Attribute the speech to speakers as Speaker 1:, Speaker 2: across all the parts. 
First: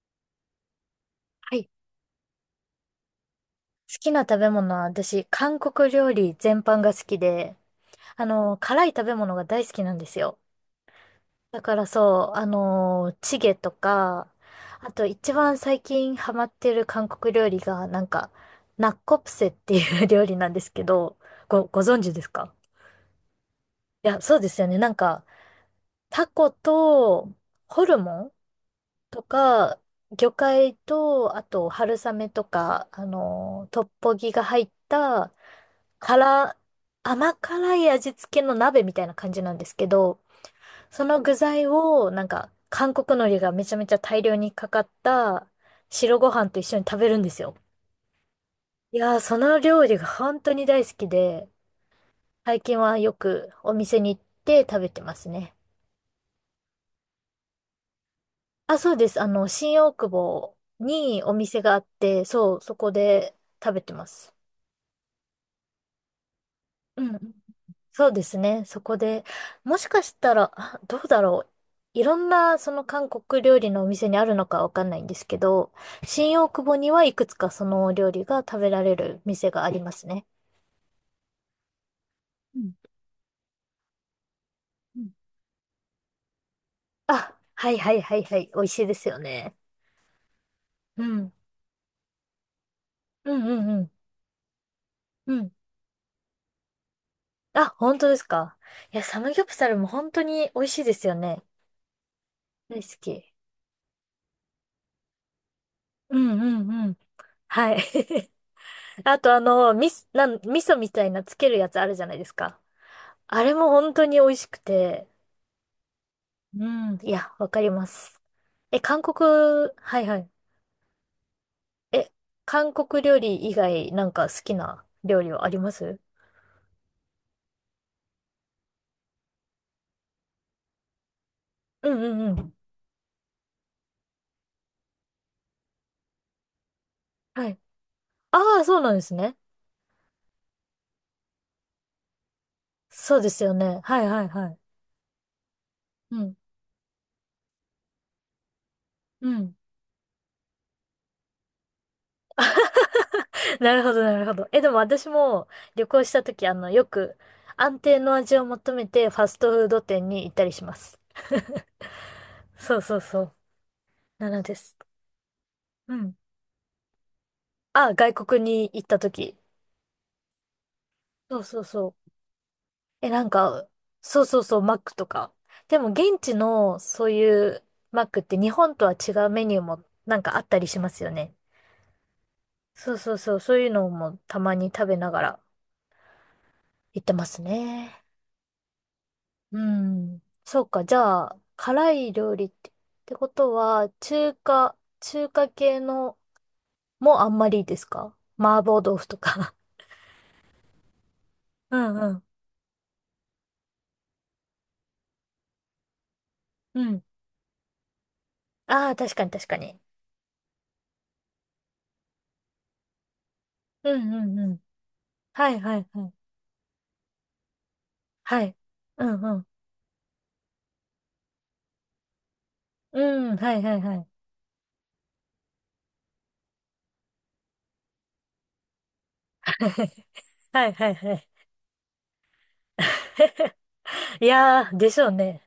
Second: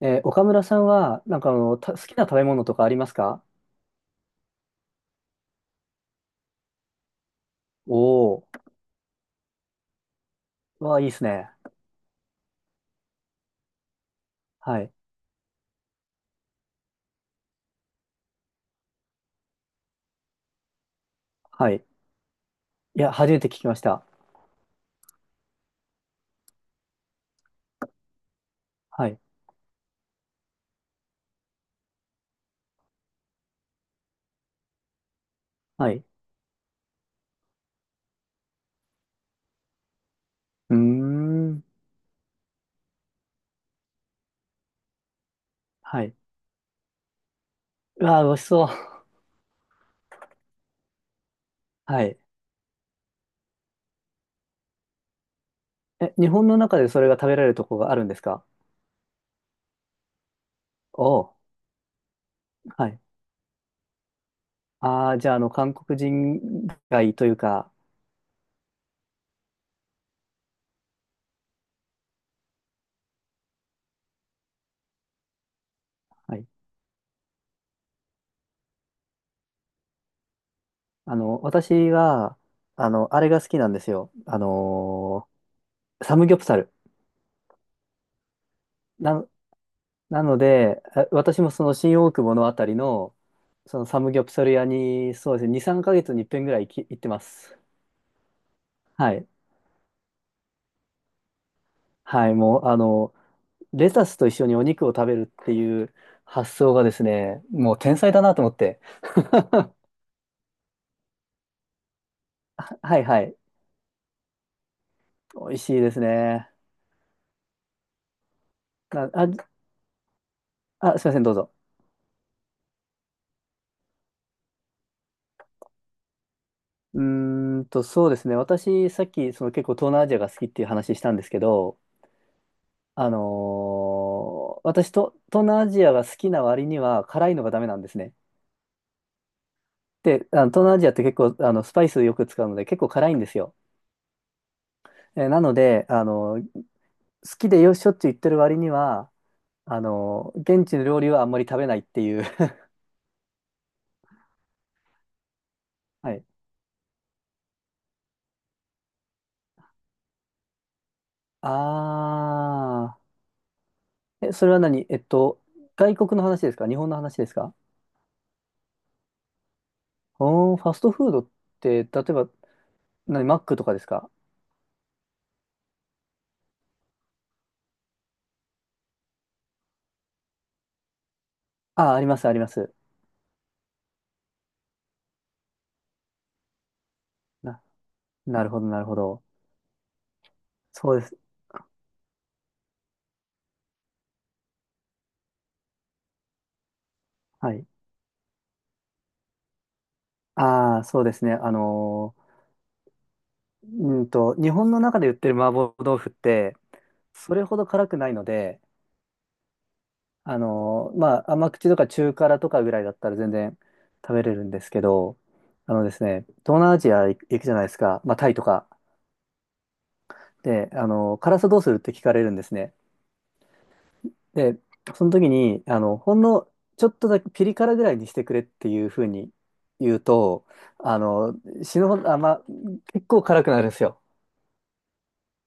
Speaker 1: 岡村さんは、
Speaker 2: はい、好
Speaker 1: 好きな食べ物とかありますか？
Speaker 2: きな食べ物は私、韓国料理全般が好きで、
Speaker 1: おー。
Speaker 2: 辛い食べ物が大好きなんですよ。
Speaker 1: わあ、いいですね。
Speaker 2: だからそう、チゲとか、
Speaker 1: は
Speaker 2: あ
Speaker 1: い、
Speaker 2: と一番最近ハマってる韓国料理が、ナッコプセっていう 料理なんですけど、
Speaker 1: は
Speaker 2: ご
Speaker 1: い。
Speaker 2: 存知ですか？
Speaker 1: いや、初めて聞きました。
Speaker 2: いや、そうですよね。なんか、タコとホルモン
Speaker 1: はい、
Speaker 2: とか、魚介と、あと春雨とか、トッポギが入った、
Speaker 1: はい。
Speaker 2: 辛、甘辛い味付けの鍋みたいな感じなんですけど、
Speaker 1: うー
Speaker 2: その具
Speaker 1: ん、
Speaker 2: 材を、なんか、韓国海苔がめちゃめちゃ大量にかかった
Speaker 1: はい。
Speaker 2: 白ご飯と一緒に食べるんですよ。
Speaker 1: うわあ、美味しそう。
Speaker 2: いやー、その料理が本当に大好きで、
Speaker 1: はい。
Speaker 2: 最近はよくお店に行って食べてますね。
Speaker 1: え、日本の中でそれが食べられるとこがあるんですか？
Speaker 2: あ、そうです。あの、新大久保
Speaker 1: お
Speaker 2: にお
Speaker 1: ー、
Speaker 2: 店があって、そう、そ
Speaker 1: は
Speaker 2: こ
Speaker 1: い。
Speaker 2: で食べてます。
Speaker 1: ああ、じゃあ、韓国人
Speaker 2: う
Speaker 1: 街とい
Speaker 2: ん、
Speaker 1: うか、
Speaker 2: そうですね。そこで、もしかしたら、あ、どうだろう。いろんな、その韓国料理のお店にあるのかわかんないんですけど、
Speaker 1: は
Speaker 2: 新
Speaker 1: い。
Speaker 2: 大久保にはいくつかそのお料理が食べられる店がありますね。
Speaker 1: 私は、
Speaker 2: うん
Speaker 1: あれが好きなんですよ。
Speaker 2: うん。
Speaker 1: サムギョプサル。
Speaker 2: あ、はいはいはいはい。美味しいですよ
Speaker 1: な、
Speaker 2: ね。
Speaker 1: なので、
Speaker 2: うん。
Speaker 1: 私もその新大久保のあたりの、
Speaker 2: うんうん
Speaker 1: そ
Speaker 2: う
Speaker 1: の
Speaker 2: ん。
Speaker 1: サムギョプサル屋に、
Speaker 2: う
Speaker 1: そうです
Speaker 2: ん。
Speaker 1: ね、2、3ヶ月に一遍ぐらい行ってます。
Speaker 2: あ、本当ですか。いや、
Speaker 1: は
Speaker 2: サ
Speaker 1: い。
Speaker 2: ムギョプサルも本当に美味しいですよね。
Speaker 1: はい、もう、
Speaker 2: 大好き。
Speaker 1: レタスと一緒にお肉を食べるっていう
Speaker 2: うん
Speaker 1: 発
Speaker 2: う
Speaker 1: 想が
Speaker 2: んう
Speaker 1: で
Speaker 2: ん。
Speaker 1: すね、
Speaker 2: は
Speaker 1: もう
Speaker 2: い。
Speaker 1: 天才だ なと思って。
Speaker 2: あとあの、みす、なん、味噌みたいなつけるやつあるじゃないですか。
Speaker 1: はいはい。
Speaker 2: あれも本当に美味しくて。
Speaker 1: 美味しいですね。
Speaker 2: うん。いや、わかります。え、韓
Speaker 1: なあ、
Speaker 2: 国、はいはい。
Speaker 1: あ、すいません、どうぞ。
Speaker 2: え、韓国料理以外なんか好きな料理はあります？
Speaker 1: そうですね。私、さっき、結構東南アジアが好きっていう話したんですけど、
Speaker 2: うんうんうん。
Speaker 1: 私と、東南アジアが好きな割には辛いの
Speaker 2: は
Speaker 1: が
Speaker 2: い。
Speaker 1: ダメなんですね。
Speaker 2: ああ、そうなんですね。
Speaker 1: で、あの東南アジアって結構あのスパイスよく使うので結構辛い
Speaker 2: そ
Speaker 1: ん
Speaker 2: う
Speaker 1: で
Speaker 2: で
Speaker 1: す
Speaker 2: すよ
Speaker 1: よ。
Speaker 2: ね。はいはいはい。
Speaker 1: なので、
Speaker 2: うん。
Speaker 1: 好きでしょっちゅう行ってる割には、
Speaker 2: うん。
Speaker 1: 現地の料理はあんまり食べないっていう。
Speaker 2: なるほど、なるほど。え、でも私も旅行し
Speaker 1: は
Speaker 2: た
Speaker 1: い。
Speaker 2: 時、よく安定の味を求めてファストフード店に行ったりします。そうそ
Speaker 1: あ
Speaker 2: うそう。
Speaker 1: ー。
Speaker 2: な
Speaker 1: え、
Speaker 2: の
Speaker 1: それ
Speaker 2: で
Speaker 1: は
Speaker 2: す。
Speaker 1: 何、
Speaker 2: う
Speaker 1: 外
Speaker 2: ん。
Speaker 1: 国の話ですか？日本の話ですか？
Speaker 2: あ、外国に行った時。
Speaker 1: おー、ファストフードっ
Speaker 2: そうそう
Speaker 1: て、
Speaker 2: そ
Speaker 1: 例
Speaker 2: う。
Speaker 1: えば、
Speaker 2: え、な
Speaker 1: 何、
Speaker 2: ん
Speaker 1: マックと
Speaker 2: か、
Speaker 1: かですか？
Speaker 2: そうそうそう、マックとか。でも現地のそういうマックって日本とは違うメニューもなんかあったりしますよね。
Speaker 1: あー、あります、あります。
Speaker 2: そうそうそう、そういうのもたまに食べながら行ってます
Speaker 1: な、
Speaker 2: ね。
Speaker 1: なるほど、なるほど。
Speaker 2: うん。そうか。じ
Speaker 1: そうです。
Speaker 2: ゃあ、辛い料理ってことは、中華系のもあんま
Speaker 1: は
Speaker 2: り
Speaker 1: い。
Speaker 2: ですか？麻婆豆腐とか。
Speaker 1: ああそうですね。
Speaker 2: うんうん。
Speaker 1: ー、日本の中で売ってる麻婆豆腐って、
Speaker 2: うん。
Speaker 1: それほど辛くないので、
Speaker 2: ああ、確かに確かに。
Speaker 1: まあ、甘口とか中辛とかぐらいだったら全然
Speaker 2: うん
Speaker 1: 食べ
Speaker 2: う
Speaker 1: れ
Speaker 2: ん
Speaker 1: る
Speaker 2: う
Speaker 1: ん
Speaker 2: ん。
Speaker 1: ですけど、
Speaker 2: はい
Speaker 1: あ
Speaker 2: は
Speaker 1: の
Speaker 2: い
Speaker 1: です
Speaker 2: はい。
Speaker 1: ね、東南アジア行くじゃないですか、まあ、タイ
Speaker 2: は
Speaker 1: と
Speaker 2: い。
Speaker 1: か。
Speaker 2: うんうん。
Speaker 1: で、辛さどうするって聞かれるんですね。
Speaker 2: うん、はいはいはい。
Speaker 1: で、その時に、ほんのちょっとだけピリ辛ぐらいにしてくれっていうふうに言う と、
Speaker 2: はいはい
Speaker 1: あ
Speaker 2: はい。
Speaker 1: の死ぬほど、あ、まあ、結構辛くなるんですよ。
Speaker 2: いやー、でしょうね。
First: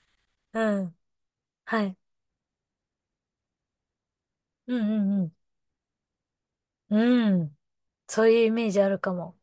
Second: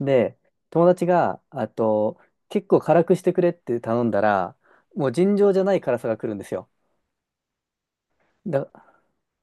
Speaker 1: で、
Speaker 2: う
Speaker 1: 友
Speaker 2: ん。
Speaker 1: 達が、あ
Speaker 2: はい。
Speaker 1: と、結構辛くしてくれって頼んだら、
Speaker 2: う
Speaker 1: もう
Speaker 2: んうん
Speaker 1: 尋常じゃない辛さが来るんですよ。
Speaker 2: うん。うん。そういうイメ
Speaker 1: だ、
Speaker 2: ージあるかも。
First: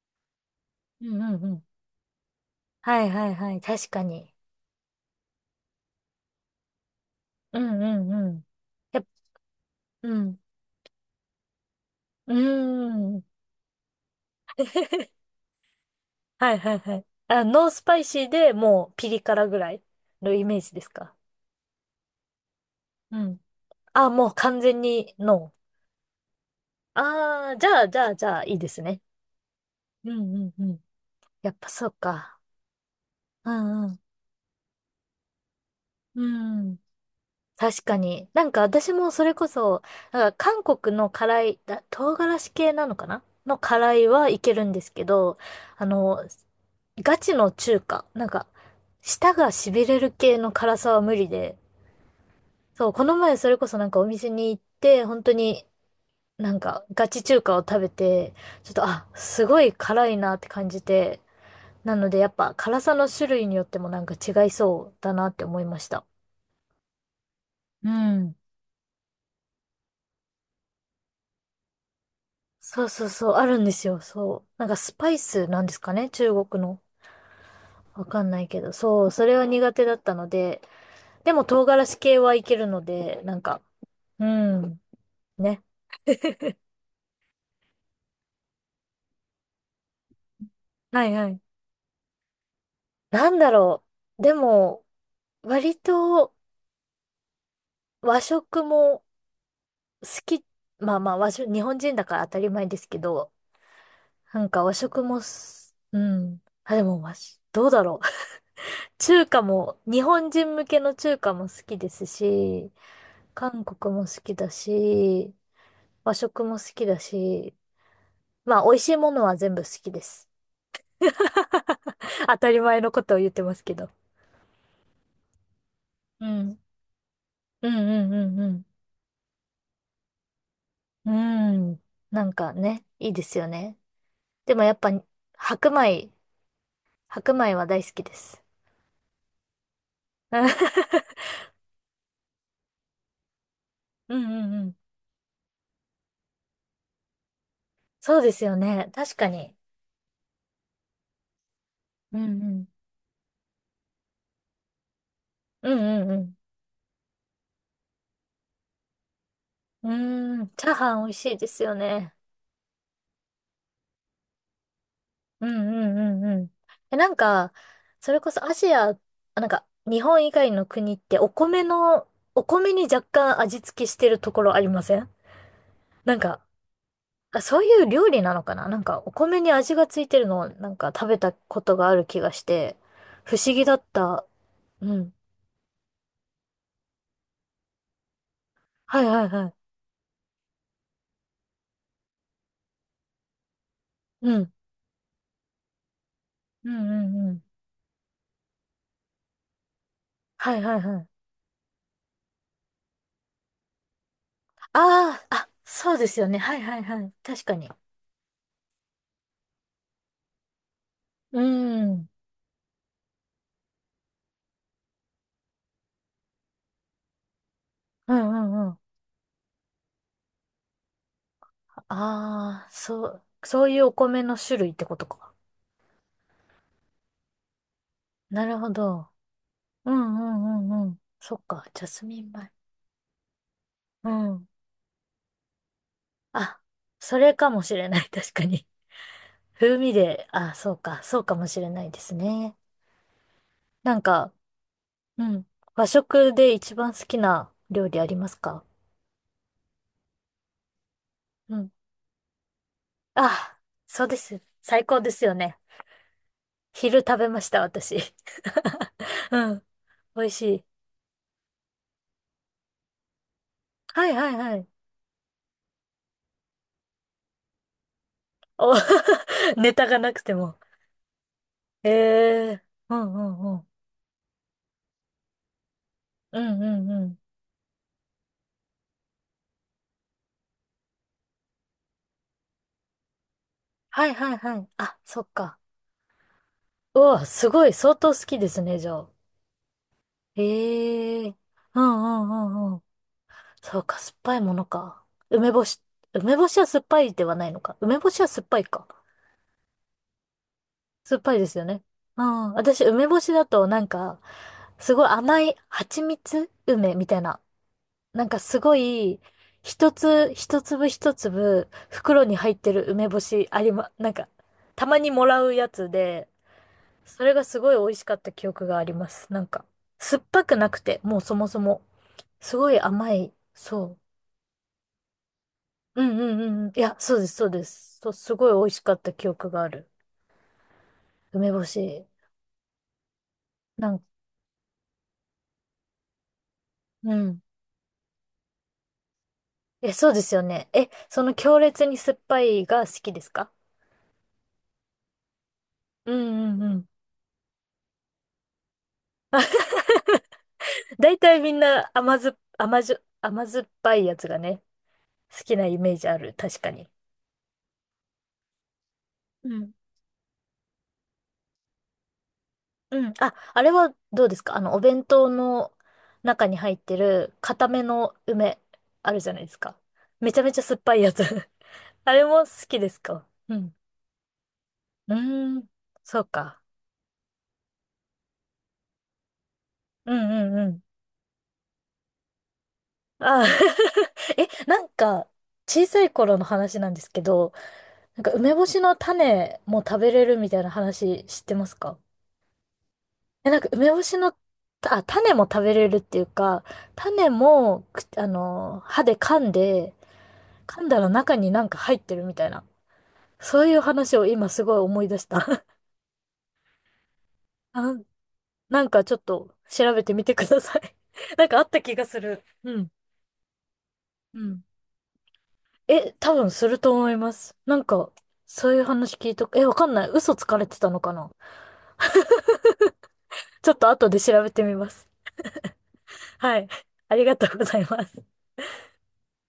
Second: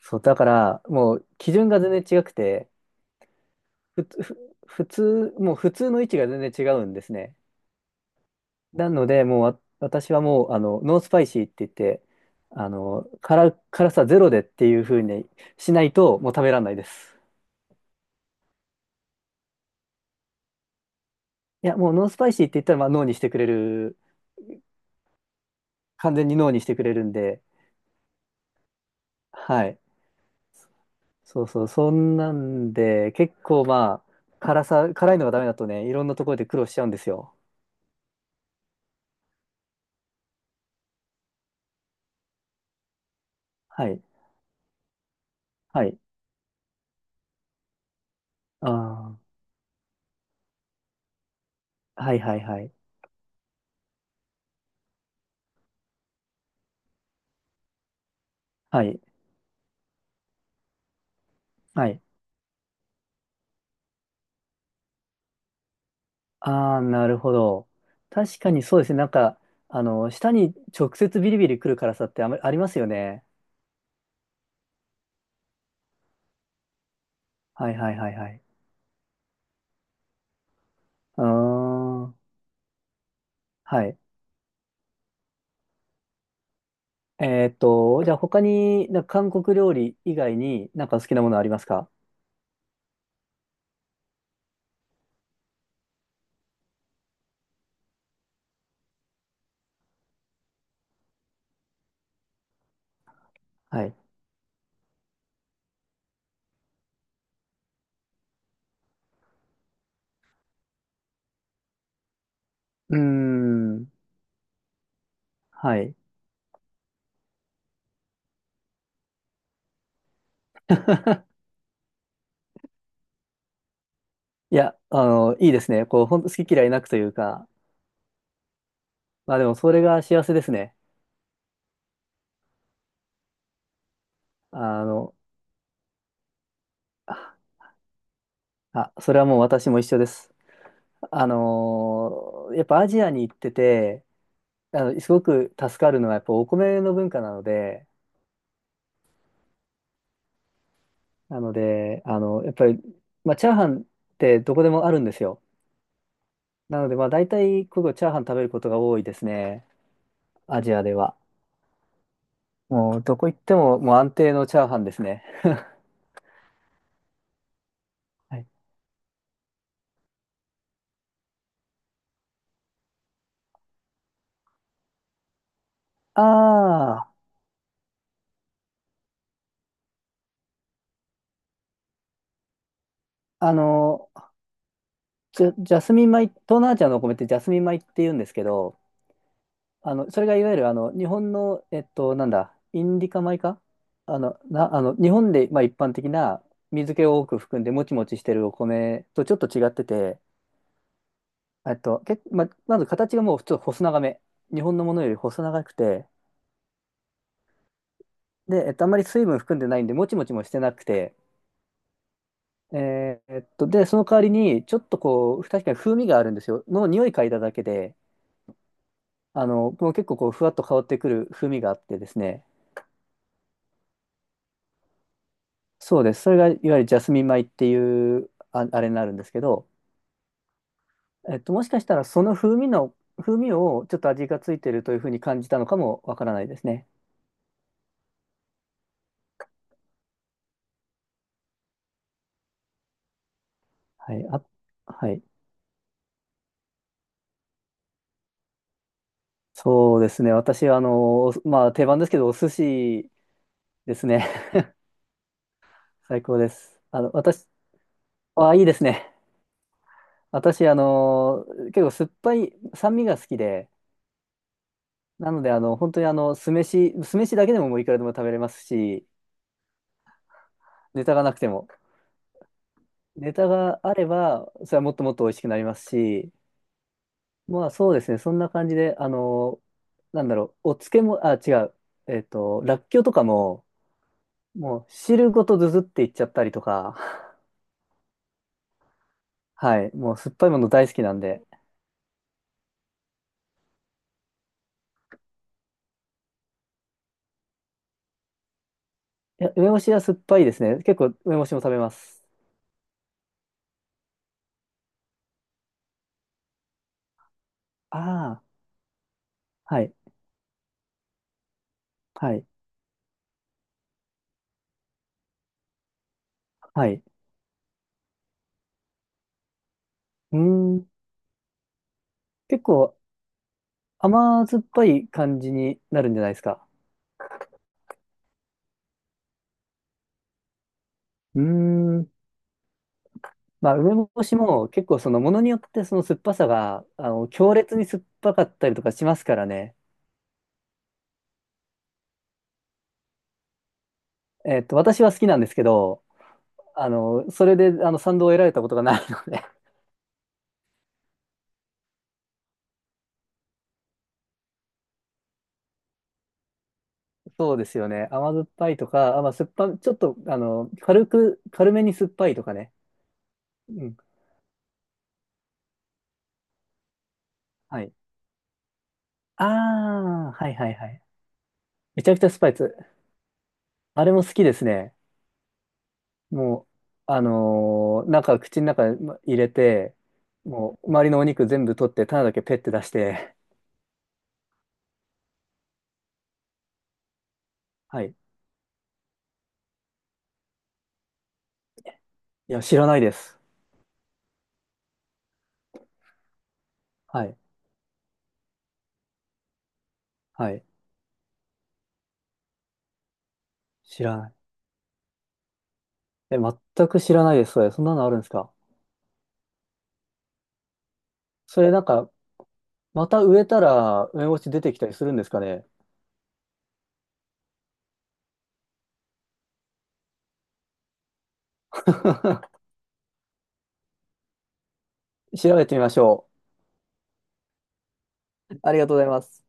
Speaker 1: そう、だから、
Speaker 2: う
Speaker 1: も
Speaker 2: ん
Speaker 1: う
Speaker 2: うんう
Speaker 1: 基
Speaker 2: ん。
Speaker 1: 準が全然違くて、
Speaker 2: はいはいはい。確か
Speaker 1: ふつ、
Speaker 2: に。
Speaker 1: ふ、普通、もう普通の位置が全然違うんですね。
Speaker 2: うんうんうん。
Speaker 1: な
Speaker 2: やっ
Speaker 1: ので、もう私
Speaker 2: う
Speaker 1: は
Speaker 2: ん。
Speaker 1: もう、ノースパイシーって言って、
Speaker 2: うーん。
Speaker 1: 辛さゼロでっていう風 にしないと、もう食べ
Speaker 2: はい
Speaker 1: られな
Speaker 2: は
Speaker 1: い
Speaker 2: い
Speaker 1: で
Speaker 2: はい。
Speaker 1: す。
Speaker 2: あ、ノースパイシーでもうピリ辛ぐらいのイメージですか？
Speaker 1: いや、もうノースパイシーって言ったら、まあ、脳に
Speaker 2: う
Speaker 1: してく
Speaker 2: ん。
Speaker 1: れる、
Speaker 2: あ、もう完全にノ
Speaker 1: 完全に脳にしてくれ
Speaker 2: ー。
Speaker 1: るんで、
Speaker 2: ああ、じゃあじゃあじゃあいいですね。
Speaker 1: はい。
Speaker 2: うんうんうん。
Speaker 1: そう
Speaker 2: やっ
Speaker 1: そう、
Speaker 2: ぱそ
Speaker 1: そ
Speaker 2: う
Speaker 1: んな
Speaker 2: か。
Speaker 1: んで、結
Speaker 2: う
Speaker 1: 構
Speaker 2: んうん。
Speaker 1: まあ、辛さ、辛いのがダメだとね、いろんなと
Speaker 2: う
Speaker 1: ころで苦労し
Speaker 2: ん。
Speaker 1: ちゃうんですよ。
Speaker 2: 確かに。なんか私もそれこそ、韓国の辛い、あ、唐辛子系なのかな、の
Speaker 1: は
Speaker 2: 辛
Speaker 1: い。
Speaker 2: いはいけるんですけど、
Speaker 1: は
Speaker 2: あ
Speaker 1: い。
Speaker 2: の、ガチの中華、
Speaker 1: あ
Speaker 2: 舌
Speaker 1: あ。
Speaker 2: が痺れる系の辛さは無理で、
Speaker 1: はいはいはい。
Speaker 2: そう、この前それこそなんかお店に行って、本当になんかガチ中華を食べて、ちょっ
Speaker 1: は
Speaker 2: と、
Speaker 1: い。
Speaker 2: あ、すごい辛いなって感じて、
Speaker 1: は
Speaker 2: な
Speaker 1: い。
Speaker 2: のでやっぱ辛さの種類によってもなんか違いそうだなって思いました。
Speaker 1: ああ、なるほど。
Speaker 2: うん。
Speaker 1: 確かにそうですね。舌に直接ビリビリ来る辛さってあまりあります
Speaker 2: そ
Speaker 1: よ
Speaker 2: うそう
Speaker 1: ね。
Speaker 2: そう、あるんですよ、そう。なんかスパイスなんですかね、中国の。
Speaker 1: はいはい
Speaker 2: わ
Speaker 1: はい
Speaker 2: か
Speaker 1: は
Speaker 2: んな
Speaker 1: い。
Speaker 2: いけど、そう、それは苦手だったので、
Speaker 1: う
Speaker 2: でも唐辛子
Speaker 1: ーん。
Speaker 2: 系はいけるので、なんか、
Speaker 1: はい。
Speaker 2: うん、ね。
Speaker 1: じゃあ他に、なんか韓国料理以外になんか
Speaker 2: は
Speaker 1: 好
Speaker 2: い
Speaker 1: きな
Speaker 2: は
Speaker 1: もの
Speaker 2: い。
Speaker 1: ありますか？
Speaker 2: なんだろう。でも、割と和食も好き、まあまあ和食、日本人だから当たり前ですけど、
Speaker 1: はい。
Speaker 2: なんか和食もす、うん。あ、でも和食、どうだろう。中華も、日本人向けの中華も好きですし、
Speaker 1: うー
Speaker 2: 韓
Speaker 1: ん。
Speaker 2: 国も好きだし、
Speaker 1: はい。
Speaker 2: 和食も好きだし、まあ、美味しいものは全部好きです。当たり前のことを言ってますけど。
Speaker 1: いや、いいですね。こう、ほん
Speaker 2: う
Speaker 1: と好き
Speaker 2: ん。
Speaker 1: 嫌いなくというか、
Speaker 2: うんうんうん
Speaker 1: まあでもそれが幸せですね。
Speaker 2: うん。うん。なんかね、いいですよね。でもやっ
Speaker 1: あ
Speaker 2: ぱ、
Speaker 1: の、
Speaker 2: 白米、白米は大好きです。
Speaker 1: それはもう私も一緒です。やっぱアジアに行ってて、
Speaker 2: うんうんうん。
Speaker 1: すごく助かるのはやっぱお米の文化なので、
Speaker 2: そうですよね。確かに。
Speaker 1: なので、
Speaker 2: うんう
Speaker 1: やっぱ
Speaker 2: ん。
Speaker 1: り、まあ、チャーハンってどこでもあるんですよ。
Speaker 2: うんうん
Speaker 1: なので、まあ、大体、ここチャーハン食べることが多いですね。
Speaker 2: うん。うーん。
Speaker 1: ア
Speaker 2: チャ
Speaker 1: ジ
Speaker 2: ー
Speaker 1: アで
Speaker 2: ハン美味
Speaker 1: は。
Speaker 2: しいですよね。
Speaker 1: もう、どこ行っても、もう安定のチャーハンですね。
Speaker 2: うんうんうんうん。え、なんか、それこ
Speaker 1: は
Speaker 2: そ
Speaker 1: い、
Speaker 2: アジア、あ、なんか、日本以外の国ってお米の、お米に若干味付けしてるところありません？なんか、
Speaker 1: あ
Speaker 2: あ、そういう料理なのかな、なんか、お米に味がついてるのをなんか食べたことがある気がして、不
Speaker 1: あ、
Speaker 2: 思議だった。うん。
Speaker 1: ジャスミン米、東南アジアのお米ってジャスミン米って言うんですけど、
Speaker 2: はいはいはい。
Speaker 1: それがいわゆる日本の、なんだ、インディカ米か、あ
Speaker 2: う
Speaker 1: の、
Speaker 2: ん。
Speaker 1: な、あの、日本で、まあ、一般的な
Speaker 2: うん
Speaker 1: 水
Speaker 2: う
Speaker 1: 気を多
Speaker 2: んう
Speaker 1: く
Speaker 2: ん。
Speaker 1: 含んでもちもちしてるお米とちょっと違ってて、
Speaker 2: はいはいはい。
Speaker 1: まず形がもう普通細長め。日本
Speaker 2: あ
Speaker 1: のものより
Speaker 2: あ、
Speaker 1: 細
Speaker 2: あ、
Speaker 1: 長く
Speaker 2: そうで
Speaker 1: て、
Speaker 2: すよね。はいはいはい。確かに。
Speaker 1: で、あんまり水分含んでないんで、もちもちもしてなくて、
Speaker 2: うん。うん
Speaker 1: で、その代わりに、ちょっとこう、確かに風味があるんですよ。の匂い嗅いだだけで、
Speaker 2: うんうん。
Speaker 1: もう結構こう、ふわっと香ってくる風味があってですね、
Speaker 2: ああ、そう、そういうお米の種類ってことか。
Speaker 1: そうです。それがいわゆるジャスミン米っていう
Speaker 2: なるほ
Speaker 1: あれにな
Speaker 2: ど。
Speaker 1: るんですけど、
Speaker 2: うんうんうんうん。そっ
Speaker 1: も
Speaker 2: か、
Speaker 1: しか
Speaker 2: ジ
Speaker 1: し
Speaker 2: ャ
Speaker 1: たら
Speaker 2: スミ
Speaker 1: そ
Speaker 2: ン
Speaker 1: の
Speaker 2: 米。
Speaker 1: 風味の、風味をちょっと
Speaker 2: う
Speaker 1: 味が
Speaker 2: ん。
Speaker 1: ついてるというふうに感じたのかもわからないで
Speaker 2: あ、
Speaker 1: すね。
Speaker 2: それかもしれない、確かに。風味で、あ、そうか、そうかもしれないですね。なん
Speaker 1: はい。
Speaker 2: か、
Speaker 1: あ、はい。
Speaker 2: うん。和食で一番好きな料理ありますか？
Speaker 1: そうですね。私は、
Speaker 2: う
Speaker 1: ま
Speaker 2: ん。
Speaker 1: あ、定番ですけど、お寿司
Speaker 2: あ、
Speaker 1: で
Speaker 2: そ
Speaker 1: す
Speaker 2: うで
Speaker 1: ね。
Speaker 2: す。最高ですよね。
Speaker 1: 最高です。
Speaker 2: 昼食べま
Speaker 1: 私、
Speaker 2: した、私。
Speaker 1: あ、いいです ね。
Speaker 2: うん。美味しい。
Speaker 1: 私、結構酸っぱい、酸味が好きで、
Speaker 2: はいはいはい。
Speaker 1: なので、本当に酢飯、酢飯だけでももういくらでも食べれます
Speaker 2: お、
Speaker 1: し、
Speaker 2: ネタがなくても。
Speaker 1: ネタがなくても。
Speaker 2: ええ、うんう
Speaker 1: ネタ
Speaker 2: んうん。
Speaker 1: があれば、それはもっともっと美味しくなりますし、
Speaker 2: うんうんうん。
Speaker 1: まあそうですね、そんな感じで、なんだろう、お漬物、あ、違う、らっきょうとかも、
Speaker 2: はいはいはい。
Speaker 1: もう
Speaker 2: あ、そっ
Speaker 1: 汁ご
Speaker 2: か。
Speaker 1: とずずっていっちゃったりとか、
Speaker 2: うわ、すごい、相当好きですね、じゃあ。
Speaker 1: はい、もう酸っぱいもの大好きなん
Speaker 2: ええ、
Speaker 1: で、
Speaker 2: うんうんうんうん。そうか、酸っぱいものか。梅干し、梅干しは酸っぱいではないのか。梅干しは酸っぱいか。
Speaker 1: いや、梅干しは酸っぱいですね。結構
Speaker 2: 酸っぱ
Speaker 1: 梅
Speaker 2: い
Speaker 1: 干
Speaker 2: で
Speaker 1: し
Speaker 2: す
Speaker 1: も
Speaker 2: よ
Speaker 1: 食べ
Speaker 2: ね。
Speaker 1: ま
Speaker 2: う
Speaker 1: す。
Speaker 2: ん。私、梅干しだとなんか、すごい甘い蜂蜜梅みたいな、なんか
Speaker 1: ああ、
Speaker 2: すごい、
Speaker 1: はい、
Speaker 2: 一粒一粒、袋
Speaker 1: は
Speaker 2: に
Speaker 1: い、
Speaker 2: 入ってる梅干しありま、なんか、たまにもらうやつで、
Speaker 1: はい。
Speaker 2: それがすごい美味しかった記憶があります。なんか、酸っ
Speaker 1: うー
Speaker 2: ぱくなく
Speaker 1: ん、
Speaker 2: て、もうそもそも。す
Speaker 1: 結
Speaker 2: ごい
Speaker 1: 構
Speaker 2: 甘い。そ
Speaker 1: 甘酸っぱい感じにな
Speaker 2: う。う
Speaker 1: るん
Speaker 2: ん
Speaker 1: じゃ
Speaker 2: う
Speaker 1: ないで
Speaker 2: ん
Speaker 1: す
Speaker 2: うん
Speaker 1: か。
Speaker 2: うん。いや、そうです、そうです。そう、すごい美味しかった記憶がある。
Speaker 1: うー
Speaker 2: 梅干し。
Speaker 1: ん、まあ、
Speaker 2: な
Speaker 1: 梅
Speaker 2: んか、
Speaker 1: 干しも結構そのものによってその酸っぱさが、
Speaker 2: うん。
Speaker 1: 強烈に酸っぱかったりとかしますからね。
Speaker 2: え、そうですよね。え、その強烈に酸っぱいが好きですか？
Speaker 1: 私は好きなんですけど、
Speaker 2: うんうんうん。
Speaker 1: それで賛同を得られたことがないので。
Speaker 2: 大体みんな甘酸っぱいやつがね、好きなイメージある。確かに。
Speaker 1: そうですよね。甘酸っぱいとか、あ、まあ、酸
Speaker 2: う
Speaker 1: っぱ、
Speaker 2: ん。
Speaker 1: ちょっと、軽く、軽めに酸っぱいとかね。
Speaker 2: うん。あ、あれ
Speaker 1: う
Speaker 2: は
Speaker 1: ん。
Speaker 2: どうですか？あの、お弁当の中に入ってる固め
Speaker 1: はい。
Speaker 2: の梅、あるじゃな
Speaker 1: あ
Speaker 2: いですか。め
Speaker 1: あ、
Speaker 2: ちゃ
Speaker 1: は
Speaker 2: め
Speaker 1: い
Speaker 2: ちゃ
Speaker 1: はい
Speaker 2: 酸っ
Speaker 1: は
Speaker 2: ぱい
Speaker 1: い。
Speaker 2: やつ。
Speaker 1: めち
Speaker 2: あ
Speaker 1: ゃく
Speaker 2: れ
Speaker 1: ちゃス
Speaker 2: も
Speaker 1: パイ
Speaker 2: 好
Speaker 1: ス。
Speaker 2: きですか？うん。
Speaker 1: あれも好きですね。
Speaker 2: うーん。そうか。
Speaker 1: もう、口の中に入れて、
Speaker 2: うんうんう
Speaker 1: も
Speaker 2: ん。
Speaker 1: う、周りのお肉全部取って、種だけペッて出して、
Speaker 2: あー。 え、なんか、小さい頃の話なんですけど、
Speaker 1: はい。
Speaker 2: なんか梅干しの種も食べれるみたいな話知ってますか？
Speaker 1: いや、知らないです。
Speaker 2: え、なんか梅干しの、あ、種も食べれるっていうか、
Speaker 1: は
Speaker 2: 種
Speaker 1: い。
Speaker 2: も、くあの、歯で噛んで、
Speaker 1: はい。
Speaker 2: 噛んだら中になんか入ってるみたいな。そういう
Speaker 1: 知
Speaker 2: 話
Speaker 1: ら
Speaker 2: を
Speaker 1: ない。
Speaker 2: 今すごい思い出した。
Speaker 1: え、全く知らないです。そん
Speaker 2: あ、
Speaker 1: なのあるんですか？
Speaker 2: なんかちょっと調べてみてください。なんかあ
Speaker 1: そ
Speaker 2: っ
Speaker 1: れ
Speaker 2: た気がする。うん。
Speaker 1: また植えたら、梅干
Speaker 2: う
Speaker 1: し出
Speaker 2: ん。
Speaker 1: てきたりするんですかね？
Speaker 2: え、多分すると思います。なんか、そういう話聞いとく。え、わかんない。嘘つかれてたのかな？ ちょっと後で調べてみます。
Speaker 1: 調べてみましょ
Speaker 2: はい。ありがとうございます。
Speaker 1: う。ありがとうございます。